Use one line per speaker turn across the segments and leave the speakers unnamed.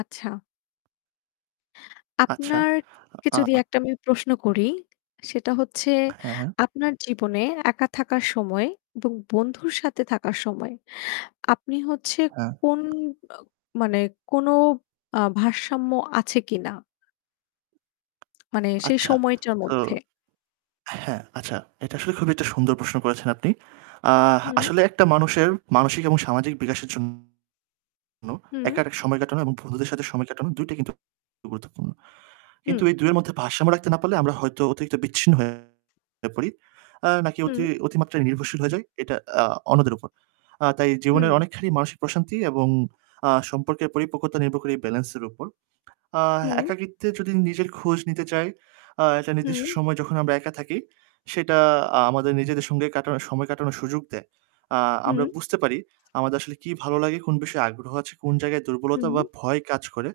আচ্ছা।
আচ্ছা।
আপনাকে
আ
যদি
আ
একটা আমি প্রশ্ন করি সেটা হচ্ছে
হ্যা, হ্যা।
আপনার জীবনে একা থাকার সময় এবং বন্ধুর সাথে থাকার সময় আপনি হচ্ছে
হ্যা।
কোন অ মানে কোনো আ ভারসাম্য আছে কিনা? মানে সেই
আচ্ছা।
সময়টার
তো
মধ্যে।
হ্যা, আচ্ছা, এটা আসলে খুবই একটা সুন্দর প্রশ্ন করেছেন আপনি। আ
হুম।
আসলে একটা মানুষের মানসিক এবং সামাজিক বিকাশের জন্য একা
হুম।
একটা সময় কাটানো এবং বন্ধুদের সাথে সময় কাটানো ২ টাই কিন্তু গুরুত্বপূর্ণ।
হুম।
কিন্তু এই ২ য়ের মধ্যে ভারসাম্য রাখতে না পারলে আমরা হয়তো অতিরিক্ত বিচ্ছিন্ন হয়ে পড়ি নাকি
হুম।
অতি অতিমাত্রায় নির্ভরশীল হয়ে যাই এটা আ অন্যদের উপর। আ তাই জীবনের
হুম।
অনেকখানি মানসিক প্রশান্তি এবং আ সম্পর্কের পরিপক্কতা নির্ভর করে এই ব্যালেন্সের উপর। আ
হুম।
একাকীত্বে যদি নিজের খোঁজ নিতে চাই, আ একটা
হুম।
নির্দিষ্ট সময় যখন আমরা একা থাকি সেটা আ আমাদের নিজেদের সঙ্গে কাটানো সময় কাটানোর সুযোগ দেয়। আ আমরা
হুম।
বুঝতে পারি আমাদের আসলে কি ভালো লাগে, কোন বিষয়ে আগ্রহ আছে, কোন জায়গায় দুর্বলতা
হুম।
বা ভয় কাজ করে।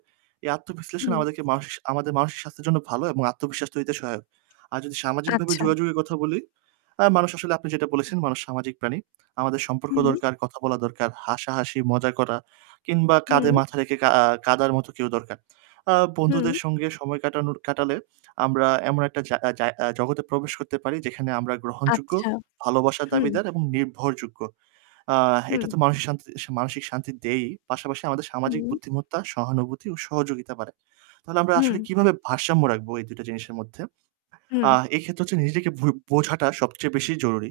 এই আত্মবিশ্লেষণ
হুম।
আমাদের মাস আমাদের মানসিক স্বাস্থ্যের জন্য ভালো এবং আত্মবিশ্বাস তৈরিতে সহায়ক। আর যদি সামাজিকভাবে
আচ্ছা।
যোগাযোগে কথা বলি, আ মানুষ আসলে আপনি যেটা বলেছেন, মানুষ সামাজিক প্রাণী। আমাদের সম্পর্ক
হুম।
দরকার, কথা বলা দরকার, হাসাহাসি, মজা করা কিংবা কাঁধে
হুম।
মাথা রেখে কাঁ আ কাঁদার মতো কেউ দরকার। আ বন্ধুদের
হুম।
সঙ্গে সময় কাটানোর কাটালে আমরা এমন একটা জা জা জগতে প্রবেশ করতে পারি যেখানে আমরা গ্রহণযোগ্য,
আচ্ছা।
ভালোবাসার
হুম।
দাবিদার এবং নির্ভরযোগ্য। আ এটা
হুম।
তো মানসিক শান্তি মানসিক শান্তি দেয়ই, পাশাপাশি আমাদের সামাজিক
হুম।
বুদ্ধিমত্তা, সহানুভূতি ও সহযোগিতা বাড়ায়। তাহলে আমরা
হুম।
আসলে কিভাবে ভারসাম্য রাখবো এই ২ টা জিনিসের মধ্যে? আ
হুম।
এক্ষেত্রে হচ্ছে নিজেকে ভু বোঝাটা সবচেয়ে বেশি জরুরি।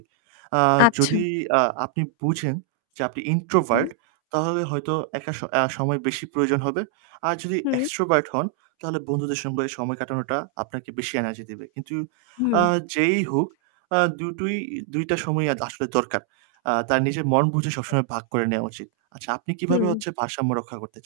আ
আচ্ছা।
যদি আ আপনি বুঝেন যে আপনি
হু, হু।
introvert তাহলে হয়তো একা স আ সময় বেশি প্রয়োজন হবে। আর যদি
হুম।
extrovert হন তাহলে বন্ধুদের সঙ্গে সময় কাটানোটা আপনাকে বেশি energy দেবে। কিন্তু
হুম।
আ যেই হোক আ দুটোই ২ টা সময়ই আসলে দরকার। আ তার নিজের মন বুঝে সবসময় ভাগ করে নেওয়া উচিত। আচ্ছা, আপনি কিভাবে
হুম।
হচ্ছে ভারসাম্য রক্ষা করতে চান?